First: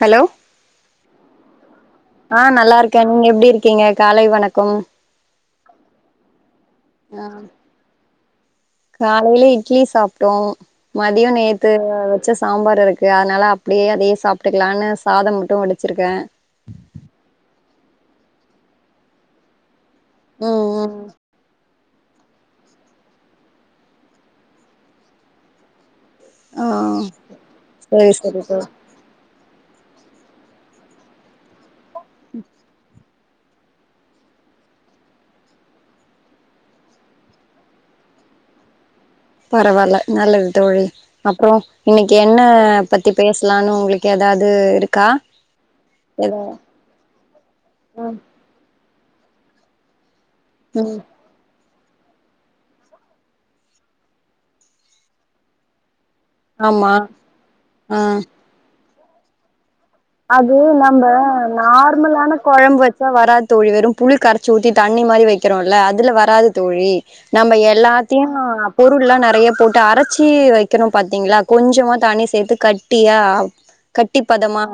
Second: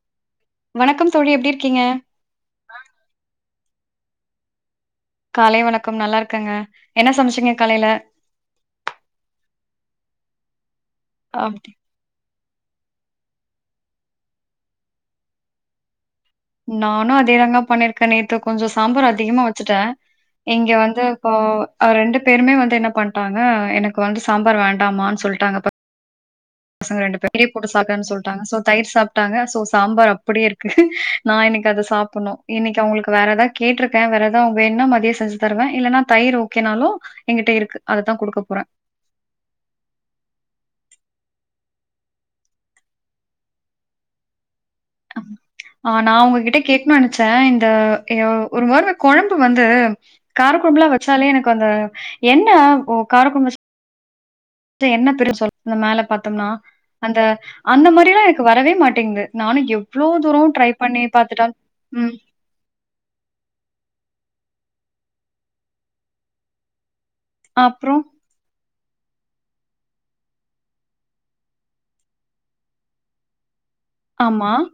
Hello வணக்கம் தோழி எப்டி இருக்கீங்க? ஆ நல்லா இருக்க நீங்க எப்படி இருக் கீங்க காலை வணக்கம் காலை வணக்கம் நல்லா இருக்கங்க என்ன ஆ சமச்சீங்க காலைல காலையில இட்லி சாப்ட்டோம் மதியோ அப்டி நேத்து வச்ச சாம்பார் இருக் யா அனால அப்படியே அதையே சாப்ட்டுக்கலான்னு சாதம் மட்டும் வடிச்சிருக்க நானும் அதேதாங்க பண்ணிருக்க நேத்து கொஞ்சோ சாம்பார் அதிகமா வச்சுட்ட ம் இங்க ம் வந்து போ ரெண்டு பேருமே வந்து என்ன பண்ட்டாங்க எனக்கு வந்து சாம்பார் வேண்டாமான்னு சொல்ட்டாங்க அப்ப ஆ பசங்க ரெண்டு பேரும் தயிர் போட்டு சாப்ட சரி சரி சொல்ட்டாங்க சோ தோ தயிர் சாப் டாங்க சோ சாம்பார் அப்படியே இருக்கு நா இன்னைக்கு அத சாப்பனும் இன்னைக்கு அவங்களுக்கு வேறதா கேட்ருக்க வேற ஏதும் வேனா மதியம் செஞ்சு தருவ இல்லலைன்னா தயிர் ஓகேனாலும் எங்கிட்ட இருக்கு அது தா குடுக்க போற பரவால்ல நல்லது தோழி அப்ரோ இன்னைக்கு என்ன பத்தி பேசலானு உங்களுக்கு தாது இருக் ஆ நா உங்ககிட்ட கேக்கணு நனச்ச இந்த ம் அ ஒரு முற குழம்பு வந்து காரக் குழம்புலா ம் வெச்சாலே எனக்கு அந்த எண்ண காரக்குழம்பு வெச் எண்ண பிரிஞ்சி மேல பாத்தோம்னா ஆமா அந்த அந்த ஆ மாதிரில்லா எனக்கு வரவே மாட் டெங்குது நானு கேவ். அது நம்ப ம். நார்மலான குழம்பு வச்சா வராத்தொழி வரும் புளி கர சூ ஊத்தி தண்ணி மாரி வைக்கிறோல அதுல வராது தோழி, நம்ம அப்புறம் எல்லாத்தையு பொருல்லா நறைய போட்டு அரச்சி வைக்குரோம் பா்த்தீங்ளா கொஞ்சமா தண்ணி சேத்து கட்டியா கட்டி ஆமா. பதமா,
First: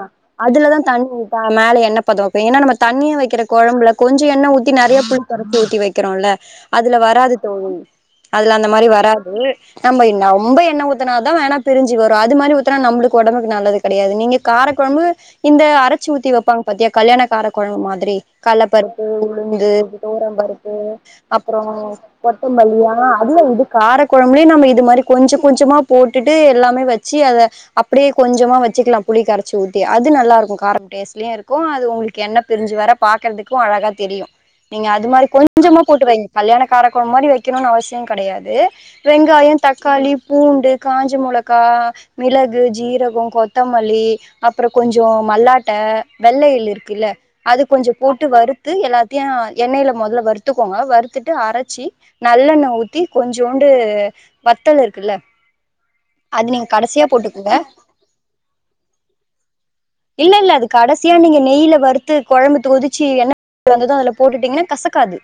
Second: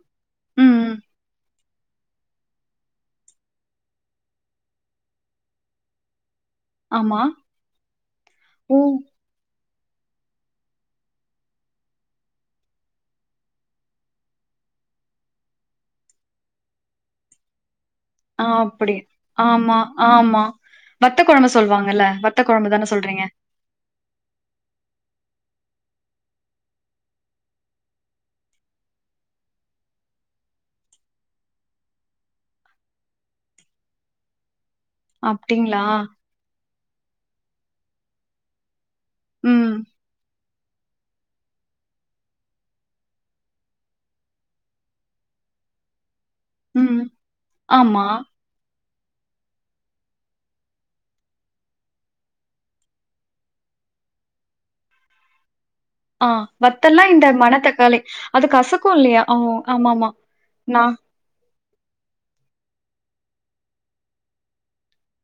அதுலதா ம். தண்ணி உத்தா மேல எண்ண பதொ ஏன்னா நம்ம தண்ணி வைக்குற குழம்புல கொஞ்சோ எண்ண ஊத்தி நரய புளி கரச்சி ஊத்தி வெக்கிரோல அதுல ஆமா. வராது தோழி, அதுல அந்த ஓ! மாரி வராது. நம்ம என்ன ரொம்பண்ண ஊத்துனாதா வேணா பிரிஞ்சு வரூ அது மாரி ஊத்துனா நம்லுகு ஓடம்புகு நல்லது கிடையாது நீங்க கார குொழம்பு இந்த அரச்சு ஊத்தி வெப்பாங்க பத்தியா கல்யாணக் காரக்குழம்பு மாரி திரி ஆ கள்ள அப்படி. பருப்பு, உளுந்து ஆமா, தோவரம் ஆமா. பருப்பு, வத்த குழம்பு அப்புரோ சொல்வாங்கல்ல. வத்த குழம்பு தான கொத்தம்மல்லியா ஆ சொல்றீங்க? அதுல இது கார குழம்புலயே நம்ம இது மாரி கொஞ்சோ கொஞ்சமா போட்டுட்டு எல்லாமே வச்சு அத அப்படியே கொஞ்சமா வச்சுக்லா புளி கரச்சு ஊத். தே அது நல்லாருக்கு காரோ டேஸ்ட்லய இருக்கு அது உங்ளுக்கு எண்ண பிரிஞ்சு வர பாக்குறதுக்கு அழகா தெரியு. நீங்க அது மாரி கொஞ்சமா அப்டிங்களா? போட்டு வைங்க கல்யாண காரக்குலம் மாரி வைக்கணுனு அவசிய கெடையாது. வெங்காயோ ம். தக்காளி பூண்டு காஞ்ச முளகாய் மிளகு ஜீரகோ கொத்தமல்லி அப்ரோ கொஞ்சோ மல்லாட்ட வெள்ள எள்ளு ம். இருக்குல்ல அது கொஞ்சோ ஆமா. போட்டு வறுத்து எல்லா தியா எண்ணெயில முதல வறுத்துக்கோங்க வறுத்துட்டு அரச்சி நல்லெண்ண ஊத்தி கொஞ்சோண்டு வத்தல் இருக்குல்ல ஆ அது நீங்க வத்தெல்லா கடைசியா இந்த போட்டுக்குங்க மன தக்காளி அது கசக்கு இல்லியா இல்ல இல்ல அது கடைசியா நீங்க நெய்ல வறுத்து குழம்புத்தொதுச்சு என்ன வந்ததும் அதுல போட்டுட்டீங்னா கசக்காது.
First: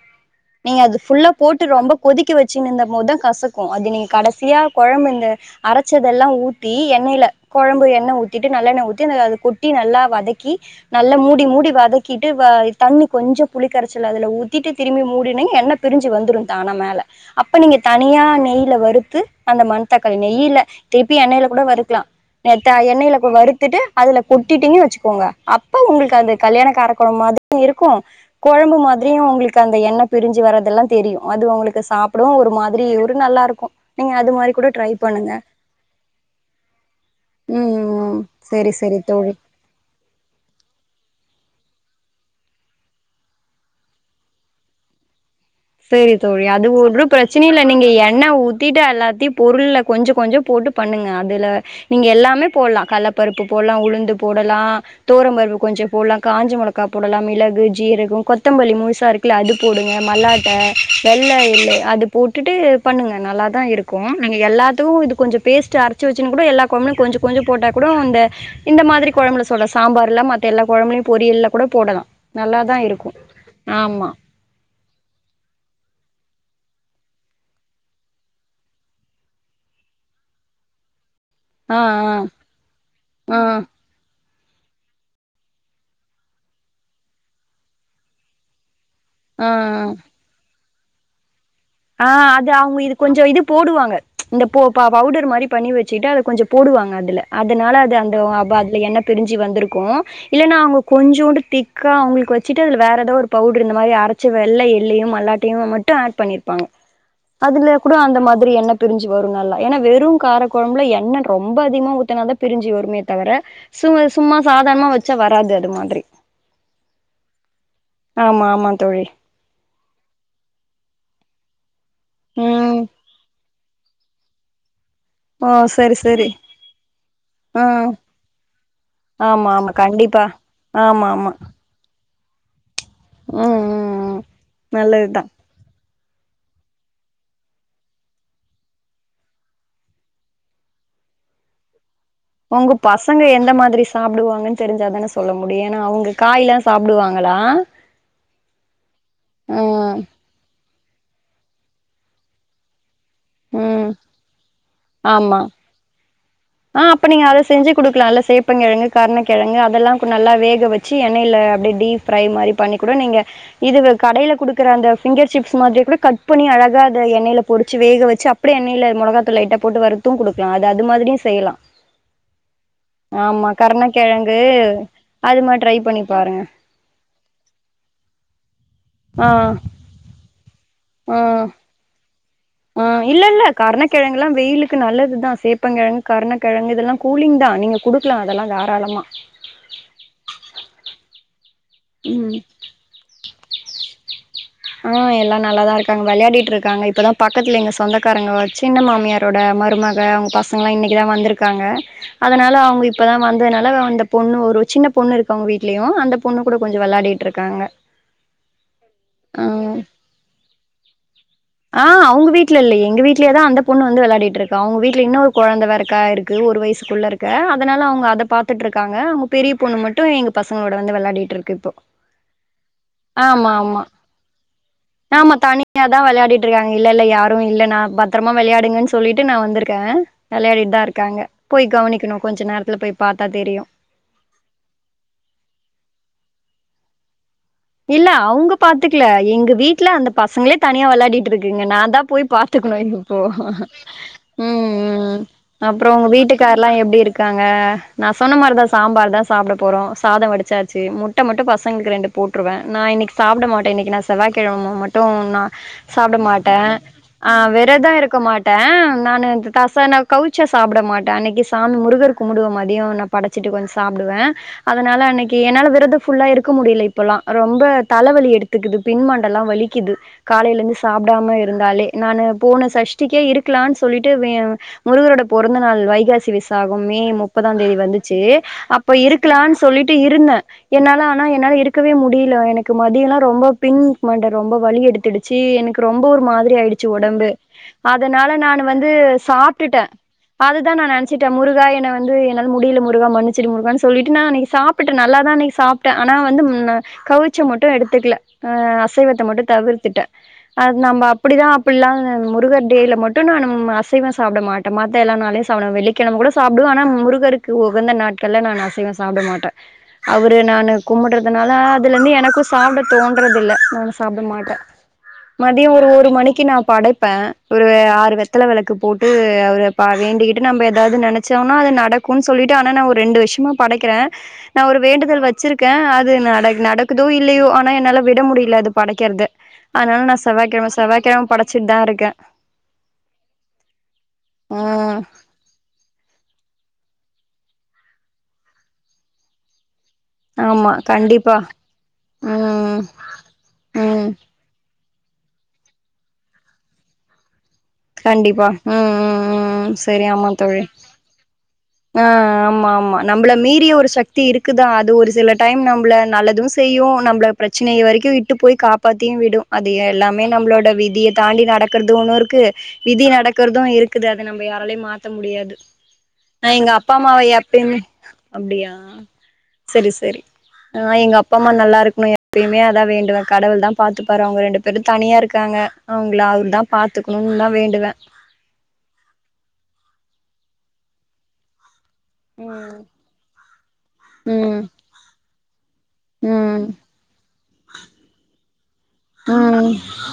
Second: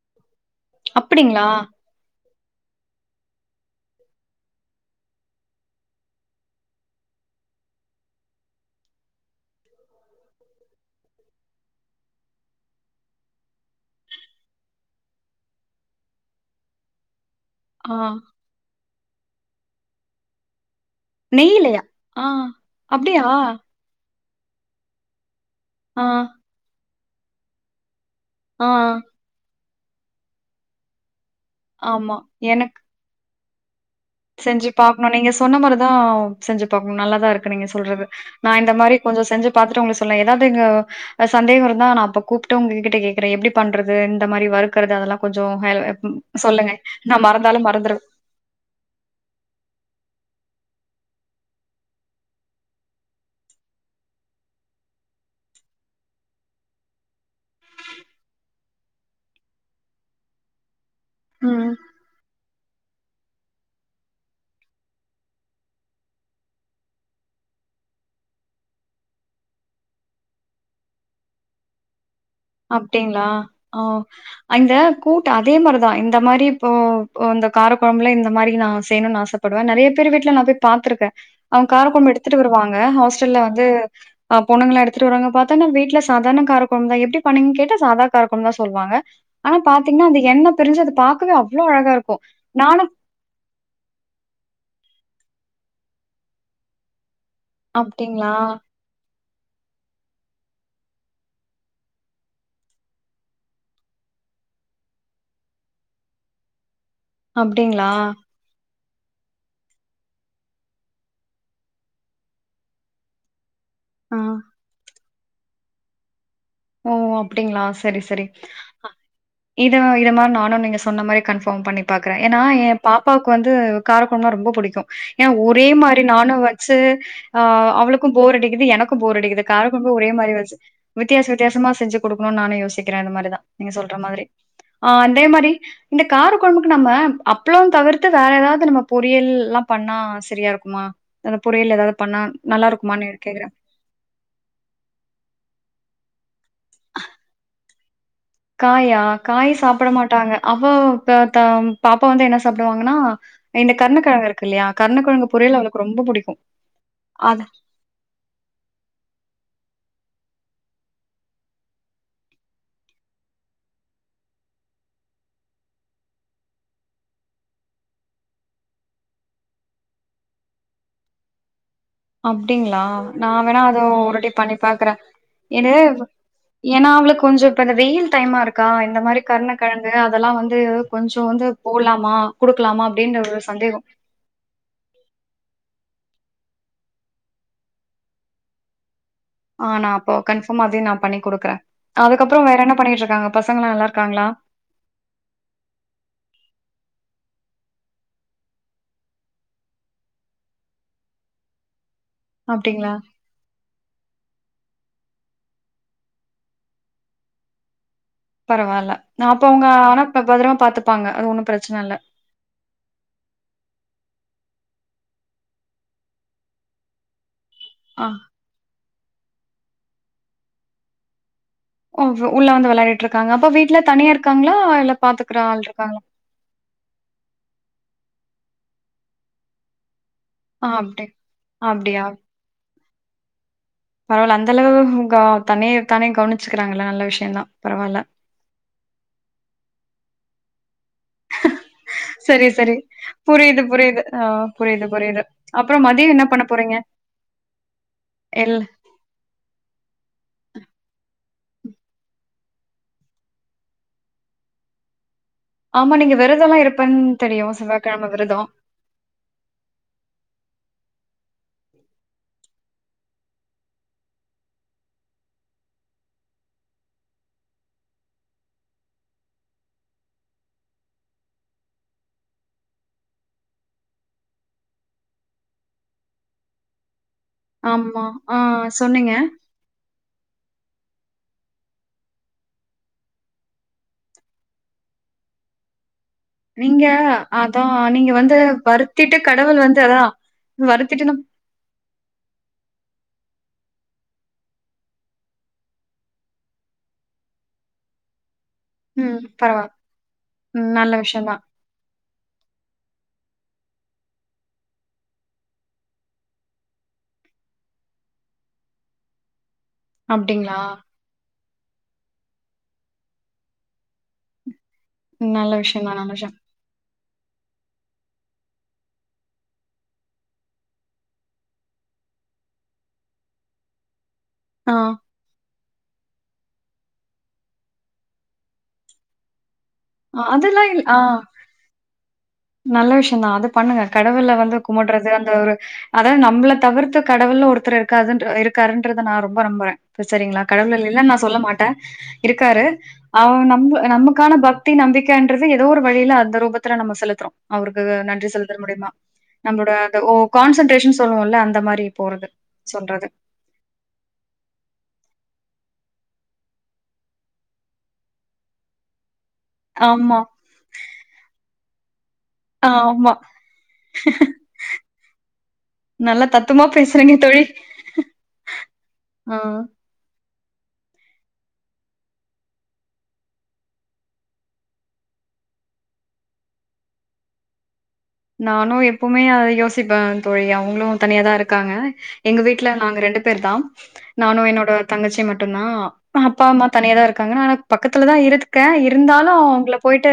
நீங்க அது ஃபுல்லா அப்படிங்களா? போட்டு ரொம்ப கொதிக்க வ ச்ச நந்த மொத கசக்கு அது நீ கடசியா கொழம்பு இந்த அரச்சதெல்லா ஊத்தி எண்ணைல கொழம்பு எண்ண ஊத்தி டு நல்லெண்ண ஊத்தி [unintelligible] கொட்டி நல்லா வதக்கி நல்லா மூடி மூடி வதக்கிட்டு [unintelligible] தண்ணி கொஞ்சோ புலி கரச்சல அதுல ஊத்திட்டு திரும்பி முடினிங்க எண்ண பிரிஞ்சு வந்துரூ தானா மேல அப்ப நீங்க ஆ தனியா நெய்ல வறுத்து அந்த மண்தக்காளிய நெய்யில திப்பி எண்ணெயில கூட நெய்லயா? வருக்லா ஆ [unintelligible] எண்ணெய்ல அப்படியா? வருத்துட்டு அதுல கொட்டிட்டீங்க வச்சுக்கோங்க அப்ப ஆ உங்ளுக்கு அந்த கல்யாணக்காரத் கொழம்பு மாதிரி இருக்கு ஆ கொழம்பு மாதிரியு உங்களுக்கு அந்த எண்ண பிரிஞ்சு வரதெல்லா தெரியு அது உங்களுக்கு ஆமா. சாப்பிடு ஒரு எனக்கு மாதிரி ஒரு நல்லா இருக்கு நீங்க அது மாரி கூட செஞ்சு ட்ரை பாக்ணு நீங்க பண்ணுங்க சொன்ன மாரிதா செஞ்சு பாக்ணு நல்லாதா இருக்கு நீங்க ம் சொல்றது ம் நா இந்த சரி மாரி சரி கொஞ்ச தோழி செஞ்சு பாத்துட்டு உங்களுக்கு சொல்லே ஏதாவது இங்க சந்தேக இருந்தா நா அப்ப கூப்ட்டு உங்ககிட்ட கேக்குறே எப்டி பண்றது இந்த மாரி வருக்குறது அதெல்லா சேரி தோழி அது ஒரு பிரச்சனல்ல மறந்தாலும் நீங்க மறந்துருவேன். எண்ணெ ஊத்திட்டு எல்லாத்தையு பொருள்ள கொஞ்ச கொஞ்ச போட்டு பண்ணுங்க அதுல நீங்க எல்லாமே போடலா கள்ளப்பருப்பு போடலா உளுந்து போடலா இப்பல்லா தோரம்பரு கொஞ்ச போடலா காஞ்ச மிளகா போடலா மிளகு ஜீரக கொத்தமல்லி முழுசா இருக்குல்ல அது போடுங்க மல்லாட்ட வெள்ள ம். எள்ளு அது போட்டுட்டு பண்ணுங்க நல்லா தா இருக்கு நீங்க எல்லாத்துக்கு இது கொஞ்ச பேஸ்ட் அரச்சு வச்சுனு கூட எல்லா கொழம்ல கொஞ்ச கொஞ்ச போட்டா கூட அப்ற இந்த இந்த மாரி கொழம்புல சொல்றே சாம்பார்ல மத்த எல்லா கொழம்புலையு பொரியல்ல கூட போடலா நல்லாதா இருக்கு அப்டிங்ளா ஓ ஆமா அந்த கூ அதே மாரிதா இந்த மாதிரி இப்போ இந்த காரக்கொழம்புல இந்த மாரி நா செய்ணுனு ஆசைப்படுவே நெறைய பேர் விட்டு ட்ல நா போய் பாத்திருக்கே அவுங்க ஆ கார கொழம்பு எடுத்துட்டு வருவாங்க ஆ ஹாஸ்டல்ல ஆ வந்து ஆ பொண்ணுங்கல்லா எடுத்துட்டுவருவாங்க பாத்தான்ன வீட்ல சாதாரண கார கொழம்ந்தான் எப்படி பண்ணீங்க கேட்டா சாதா கார கொழம்புதா சொல்லுவாங்க ஆ ஆனா பாத்தீங்னா அது என்ன பிரிஞ்சு அது பாக்கவே அவ்ளோ அழகா ஆ இருக்கும் அது அவுங்க நானும் இது கொஞ்ச இது போடுவாங்க இந்த போ ப பவுட மாரி பண்ணி வச்சுட்டு அது கொஞ்ச போடுவாங்க அதுல அதனால அது அந்த அப்டிங்களா அதுல என்ன பிரிஞ்சு வந்திருக்கு இல்லன்னா அவுங்க கொஞ்சோண்டு திக்கா அவுங்களுக்கு வச்சுட்டு அது வேற ஏதாவ ஒரு பவுடர் இந்த மாரி அரச்ச வெள்ள எல்லையு மல்லாட்டையு மட்டு ஆட் பண்ணிருப்பாங்க அதுல அப்டிங்களா கூட அந்த மாரி என்ன பிரிஞ்சு வரு நல்லா ஏனா வெறு காரக்கொழம்புல எண்ணெ ரொம்ப அதிகமா ஊத்தனாதா பிரிஞ்சு வருமே தவர சும் ஆ சும்மா சாதாரமா வச்சா வராது அது மாதிரி ஓ அப்டிங்ளா சேரி சேரி ஆமா ஆமா தோழி இத இத மாரி நானு நீங்க சொன்ன மாரி க போம் பண்ணி பாக்குறே ஏன்னா என் ம் பாப்பாவுக்கு வந்து காரக்கொழம்புனா ரொம்ப புடிக்கு ஏனா ஓ ஒரே சரி மாரி சரி நானு வச்சு ஆஹ் ஆ அவளுக்கு போர் அடிக்கிது எனக்கு போர் அடிக்கிது ஆமா கார ஆமா கொழம் பு ஒரே கண்டிப்பா மாரி வச்சு ஆமா வித்தியாச ஆமா வித் செஞ்சு கொடுக்கணுனு நானு இந்த மாரிதா ம் நீங்க சொல்ற ம் ம் மாதிரி ஆஹ் நல்லதுதா அதே மாரி இந்த கார கொழம்புக்கு நம்ம அப்ளோ தவிர்த்து வேற ஏதாவது நம்ம பொறியல் எல்லா பண்ணா சரியா இருக்குமா வேற பொரியல் ஏதாவது பண்ணா நல்லா ஒங்க இருக்குமான்னு பசங்க கேக்குறேன். எந்த மாரி சாப்டுவாங்கன்னு தெரிஞ்சாதானே சொல்ல முடியு ஏனா அவுங்க காயெல்லா சாப்டுவாங்களா காயா காய் சாப்ட ம் மாட்டாங்க அவ [unintelligible] பாப்பா வந்து என்ன சாப்டுவாங்க நா சாப்பிடுவாங்கன்னா இந்த ம் கருணக்கெழங்கு இருக்குல்லையா கருணக்கெழங்கு ஆமா பொரியல் அவளுக்கு ரொம்ப புடிக்கு ஆ அப்ப நீங்க அத செஞ்சு குடுக்கலால்ல சேப்பன் கெழங்கு கருணக்கெழங்கு அதெல்லா பு நல்லா வேக வச்சு எண்ணெய்ல அப்டியே டீப் ப்ரை மாரி பண்ணிக்கட நீங்க இது கடைல குடுக்குற அந்த ஃபிங்கர் சிப்ஸ் மாதிரி கூட கட் பண்ணி அழகா அத எண்ணைய்ல பொரிச்சு வேக வச்சு அப்டியே எண்ணெயில மொளகா தூள் லைட்டா போட்டு வறுத் து குடுக்லா அது அது மாதிரியு செய்யலா அப்டிங்ளா நா ஆமா வேணா அத ஒருட்டி கருணக்கெழங்கு பண்ணி பாக்குற அது மாரி என ட்ரை பண்ணி பாருங்க ஏனா அவளுக் கொஞ்சோ இப்ப இந்த வெயில் டைமா இருக்கா இந்த மாரி ஆ கருணக்கெழங்கு அதெல்லா வந்து ஆ கொஞ்சோ வந்து போலாமா ஆ இல்ல இல்ல கருணக்கெழங்குல்லா வெயிலுக்கு நல்லதுதா சேப்பங் கெழங்கு கர்ண கெழங்கு இதெல்லா கூலிங் தா நீங்க குடுக்லா அதெல்லா தாராளமா ஆ நா அப்போ கன்ஃபாம்மா அதையு நா பண்ணி குடுக்குற ம் அதுக்கப்றோ வேற என்ன பண்ணிட்டு இருக்காங்க பசங்கலா நல்லா இருக்காங்களா ஆ எல்லா நல்லாதா இருக்காங்க வெளையாடிட்டு இருக்காங்க இப்பதா பக்கத்துல எங்க சொந்தக்காரங்க சின்ன மாமியாரோட மருமக அவங்க பசங்கலா இன்னைக்கு தா வந்துருக்காங்க அதனால அவங்க அப்டிங்களா? இப்பதா வந்ததுனால அந்த பொண்ணு ஒரு சின்ன பொண்ணு இருக்கு அவங்க வீட்லயு அந்த பொண்ணு கூட கொஞ்சோ வெளாடிட்டு இருக்காங்க பரவால்ல ஆ, அப்ப அவங்க ஆனா ப பத்திரமா பாத்துப்பாங்க. அது ஒண்ணும் பிரச்சன இல்ல. அவங்க வீட்ல இல்ல எங்க வீட்லயேதா அந்த பொண்ணு வந்து வெளையாடிட்டு இருக் கா அவங்க வீட்ல இன்னோரு கொழந்தை வேறக்கா இருக்கு ஒரு வயசுக்குள்ள இருக்க அதனால அவங்க ஆ. அத பாத்துட்டு இருக் காங்க அவங்க பெரிய பொண்ணு மட்டு எங்க பசங்களோட வந்து வெளையாடிட்டு இருப் ம் உள்ள வந்து வெளையாடிட்டு இருக்காங்க அப்ப வீட்ல ஆமா தனியா இருக் ஆமா தனியாதா வெளையாடிட்டு இருக்காங்க இல்ல இல்ல யாரு இல்ல நா பத்த ரமா வெளையாடுங்கன்னு சொல்லிட்டு நா வந்திருக்கே ஆ வெளையாடிட்டுதா அப்டி இருக்காங்க போய் அப்டியா? கவனிக்கணு கொஞ்ச நேரத்துல போய் பாத்தா தெரியு பரவால்ல அந்த அளவு க தன்னைத்தானே கவனிச்சுக்கிறாங்கல்ல நல்ல விஷயத்தா இல்ல அவங்க பாத்துக்கல எங்க வீட்ல அந்த பசங்களே தனியா வெளையாடிட்டு இருக்குங்க நான்தா போய் சரி, சரி. பாத்துக்கணு இப்போ, புரியுது, புரியுது. ஆ ம், புரியுது, ம் புரியுது. அப்புறம் அப்பறோ உங்க மதியம் என்ன பண்ண வீட்டுக்கார்லா போறீங்க? எப்டி இருக்காங்க நா சொன்ன எல் மாரிதா சாம்பார்தா சாப்ட போறோ சாதம் வடிச்சா ச்சி முட்டை மட்டு பசங்களுக்கு ரெண்டு போட்டுருவே நா இன்னைக்கு சாப்பிட மாட்டே இன்னைக்கு நா செவ்வாய்க்கெழம மட்டு நா ஆமா நீங்க சாப்ட மாட்டே விரதம்லாம் இருப்பேன்னு அ தெரியும். விரதம் செவ்வாய்க்கிழமை இருக்க விரதம். மாட்டே நானு இந்த த ச கவுச் ச சாப்ட மாட் ட அன்னைக்கு சாமி முருகர் கும்புடுவ மதியம் நா படைச்சிட்டு கொஞ்ச சாப்டுவே அதனால அன்னைக்கு என்னால விரத ஃபுல்லா இருக்க முடியல இப் பல்லா ரொம்ப தலைவலி எடுத்துக்குது பின் மண்டலா வலிக்குது காலையில இருந்து சாப்டாம இருந்தாலே நானு போன சஷ்டிக்கே இருக்கலானு சொல்லிட்டு வெ முருகரோட பொறந்த நாள் வைகாசி விசாகம் மே முப் பதாந்தேதி ஆமா. வந்துச்சு ஆ அப்ப சொன்னீங்க. இருக்கலானு சொல்லிட்டு இருந்த என்னால ஆனா என்னால இருக் கவே முடியல எனக்கு மதியம்லா ரொம்ப பின் மண்ட ரொம்ப வலி எடுத்துடுச்சு எனக்கு ரொ ம்ப ஒரு மாதிரி நீங்க ஆயிடுச்சு ஒடம்பு அதான் நீங்க அதனால வந்து நானு வந்து வருத்திட்டு கடவுள் வந்து சாப்ட்டுட்டே அதான் அதுதா நா வருத்திட்டுனா நெனைச்சுட்டே முருகா என்ன வந்து என்னால முடியல முருகா மன்னி ச்சிடு முருகானு சொல்லிட்டு நா அன்னைக்கு சாப்ட்டுட்ட நல்லாதா அன்னைக்கு சாப்ட்டே ஆனா வந்து ல்ல கவிச்ச மட்டு எடுத்துக்ல அ ம் அசைவத்த மட்டு பரவால்ல. தவிர்த்துட்ட ம் அது நல்ல நம்ம விஷயம் தான். அப்படிதா அப்பல்லா முருகர் டேல மட் டு நா நம் அசைவோ சாப்ட மாட்ட மத்த எல்லா நாளையு சாப்டுவ வெள்ளிக்கெழம கூட சாப்டுவ ஆனா முருகருக்கு உகந்த நாள் கள்ல்ல நான் அசைவோ சாப்ட மாட்ட அவரு அப்டிங்களா? நானு கும்பிடுற அதனால அதுல இந்து எனக்கு சாப்ட தோன்றதுல்ல அதனால சாப்ட மாட்ட நல்ல மதியோ விஷயம் ஒரு தான் ஒரு நல்ல விஷயம். மணிக்கு நா படைப் ப ஒரு ஆறு வெத்தல வெளக்கு போட்டு அவ வேண்டிக்கிட்டு நம்ம ஏதாது நெனச்சோன்னா அது நட க்குன் சொல்லிட்டு ஆனா நா ஒரு ரெண்டு வர்ஷமா படைக்கிற நா ஒரு ஆ. வேண்டுதல் வச்சிருக்க அ து நட நடக்குதோ இல்லையோ ஆனா என்னால விட முடில அது படைக்கற்த அதனால நா அ அதெல்லாம் செவ்வாகெழம இல் ஆ செவ்வாக்கெழம படச்சிட் தா இருக்க நல்ல விஷயொதா அது பண்ணுங்க கடவுள வந்து ம் கமுட்றது அந்த ஒரு அதா நம்மள தவிர்த்து கடவுள்னு ஒருத்தர் இருக்காதுன்ற இருக்காருன்றத நா ரொம்ப நம்புறே சரிங்களா ஆமா கடவுளள் இல்லன் நா கண்டிப்பா சொல்ல மாட்டே இருக்காரு ம் அவ நம்ப் ம் நமக்கான பக் தி நம்பிக்கன்றது ஏதோ ஒரு வழியில அந்த ரூபத்துல நம்ம செலுத்துறோ அவருக்கு நன்றி கண்டிப்பா செலுத்தல் ம் முடியுமா ம் நம்மளோட ம் அந்த சரி ஓ ஆமா தோழி கான்சென்ட்ரேஷன் சொல்லுவோல்ல அந்த மாரி ஆ போறது ஆமா ஆமா சொல்றது. நம்பள மீறிய ஒரு சக்தி இருக்குதா அது ஒரு சில டைம் நம் ப்ள நல்லது செய்யு நம்ப்ள பிரச்சனைய வரைக்கு விட்டு போய் காப்பாத்தியு விடு அது ஆமா, எல்லாமே நம்ளோட விதிய தாண்டி நடக்குறது ஒன்னுருக்கு விதி ஆமா. நடக்கறது இருக்குது அத நம்ப யாராலயு மாத்த முடியாது நல்லா நா தத்துவமா எங்க அப்பா பேசுறீங்க அம்மாவ தோழி. எப்பயுமே அப்டியா ஆ. சரி சரி ஆ எங்க அப்பா அம்மா நல்லா இருக்கணு எப்பயுமே அதா வேண்டுவே கடவுள் தா பாத்து பாரு அவங்க ரெண்டு பேரு தனியா இருக்கா ங்க அவங்கள அவர் தா பாத்துக்குணு தா வேண்டுவே நானு எப்பவுமே அத யோசிப்பே தோழி அவங்களு தனியா தா இருக்காங்க எங்க வீட்டுல ம் நாங்க ரெண்டு பேர்தா நானு ம் என்னோட தங்கச்சி மட்டு தா அப்பா அம்மா ம் தனியா தா இருக்காங்க நானு பக்கத்துல தா இருதுக்கே இ ருந்தாலு ம் அவங்கள போயிட்டு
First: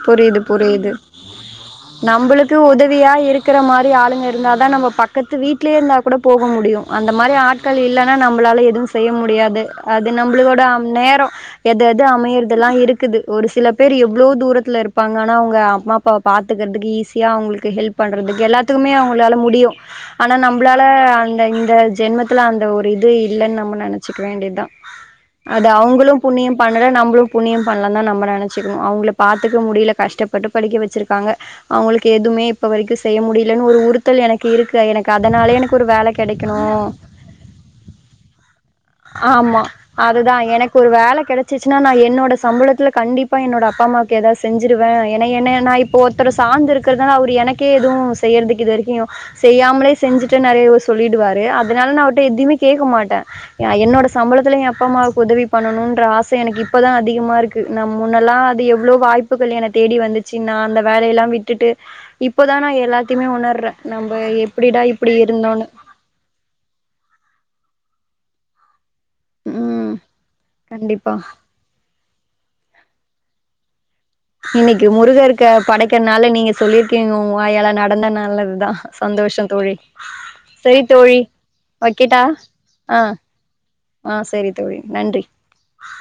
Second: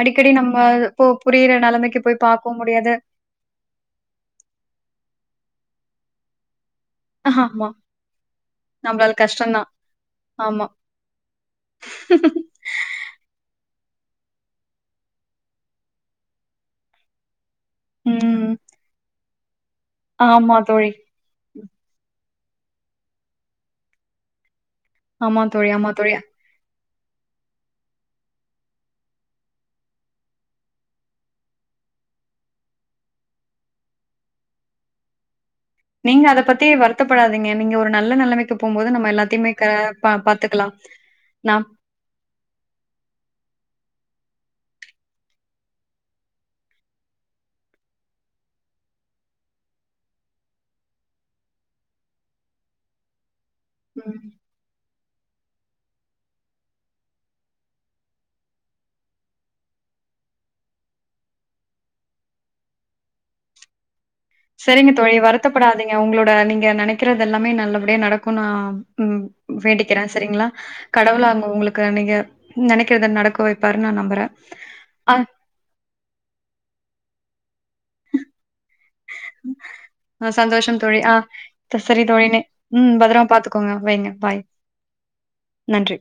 அடிக்கடி புரியுது நம்ம புரியுது இப்போ புரியிற நெலமைக்கு போய் பாக்கவு நம்பளுக்கு முடியாது உதவியா இருக்குற மாரி ஆளுங்க இருந்தா தா நம்ம பக்கத்து வீட்லயே இருந்தா கூட போக முடியு அந்த மாரி ஆமா ஆட்கள் இல்லன்னா நம்ளால எதுவு செய்ய நம்மளால கஷ்டந்தா முடியாது அது நம்ளோட ஆமா நேரொ எது எது அமையறதெல்லா இருக் ஒரு சில பேர் எவ்ளோ தூரத்துல இருப்பாங்க ஆனா அவங்க அம்மா அப்பாவ பாத்துக்குறதுக்கு ஈஸியா அவங்களுக் கு ஹெல்ப் பண்றதுக்கு ம் எல்லாத்துக்குமே அவங்களால முடியு ஆனா ஆமா நம்ளால தோழி அந்த இந்த ஜென்மத் துல அந்த ஒரு இது இல்லன்னு நம்ம நெனச்சுக்க வேண்டியதா ஆமா அது தோழி ஆமா அவங்களு தோழி புண்ணியொ பா னால நம்ப்ளு புன்னியு பண்லனா நம்ம நெனச்சுக்ணு அவங்க பாத்துக்க முடியில கஷ்டப்பட்டு படிக்க வெச்சிருக்காங்க அவங்களுக்கு எதுவுமே இப்ப வரைக்கு செய்ய முடியலேன்னு ஒரு உறுத்தல் எனக்கு இருக்கு எனக்கு அதனாலே எனக்கு ஒரு வேல நீங்க அத பத்தி கெடைக்கணு வருத்தப்படாதீங்க நீங்க ஒரு நல்ல நெலமைக்கு போம்போது நம் ஆமா அதுதா எனக்கு ஒரு வேல கெடச்சிச்சுன்னா நா என்னோட சம்பளத்துல கண்டி ப்பா என்னோட அப்பா அம்மாவுக்கு ஏத செஞ்சிருவே ஏனா என்ன நா இப்போ ஒருத்தர சார்ந்து இருக்குறதுனால அவரு எனக்கே ஏதுவு செய்யறதுக்கு இது வரைக்கு செய்யாமலே செஞ்சுட்டு நெறைய சொல்லிடுவாரு அதுனால நா அவர்ட்ட எதுையுமே கேக்க மாட்டே ஏ என்னோட ம் சம்பளத்துல எ அப்ப அம்மாவு கு உதவி பண்ணணுன்ற ஆச எனக்கு இப்பதா அதிகமா இருக்கு நம் முன்னல்லா அது எவ்ளோ வாய்ப்புகள் என தேடி வந் துச்சு நா அந்த வேலையெல்லா விட்டுட்டு இப்பதா நா எல்லாத்தையுமே உணர்றே நம் செரிங்க தோழி வருத்தப்படாதீங்க உங்களோட நீங்க நெனைக்குறது எல்லாமே நல்லபடியா நடக்கு நா ம் ம் வேண்டிக்கிறே சரிங்களா கண்டிப்பா கடவுள அவங்க உங்களுக்கு நீங்க நெனைக்கிறது நடக்கு இப்ப இன்னைக்கு முருகருக்கு படைக்கறனால நீங்க சொல்லிருக்கீங்க உங்க வாயால நடந்தா நல்லதுதா சந்தோஷொ தோழி சந்தோஷம் செரி ஆ தோழி சரி வைக்கட்டா தோழி. நே- ம் ஆ பத்துரமா பாத்துக்கோங்க வைங்க ஆ பாய் சரி தோழி நன்றி நன்றி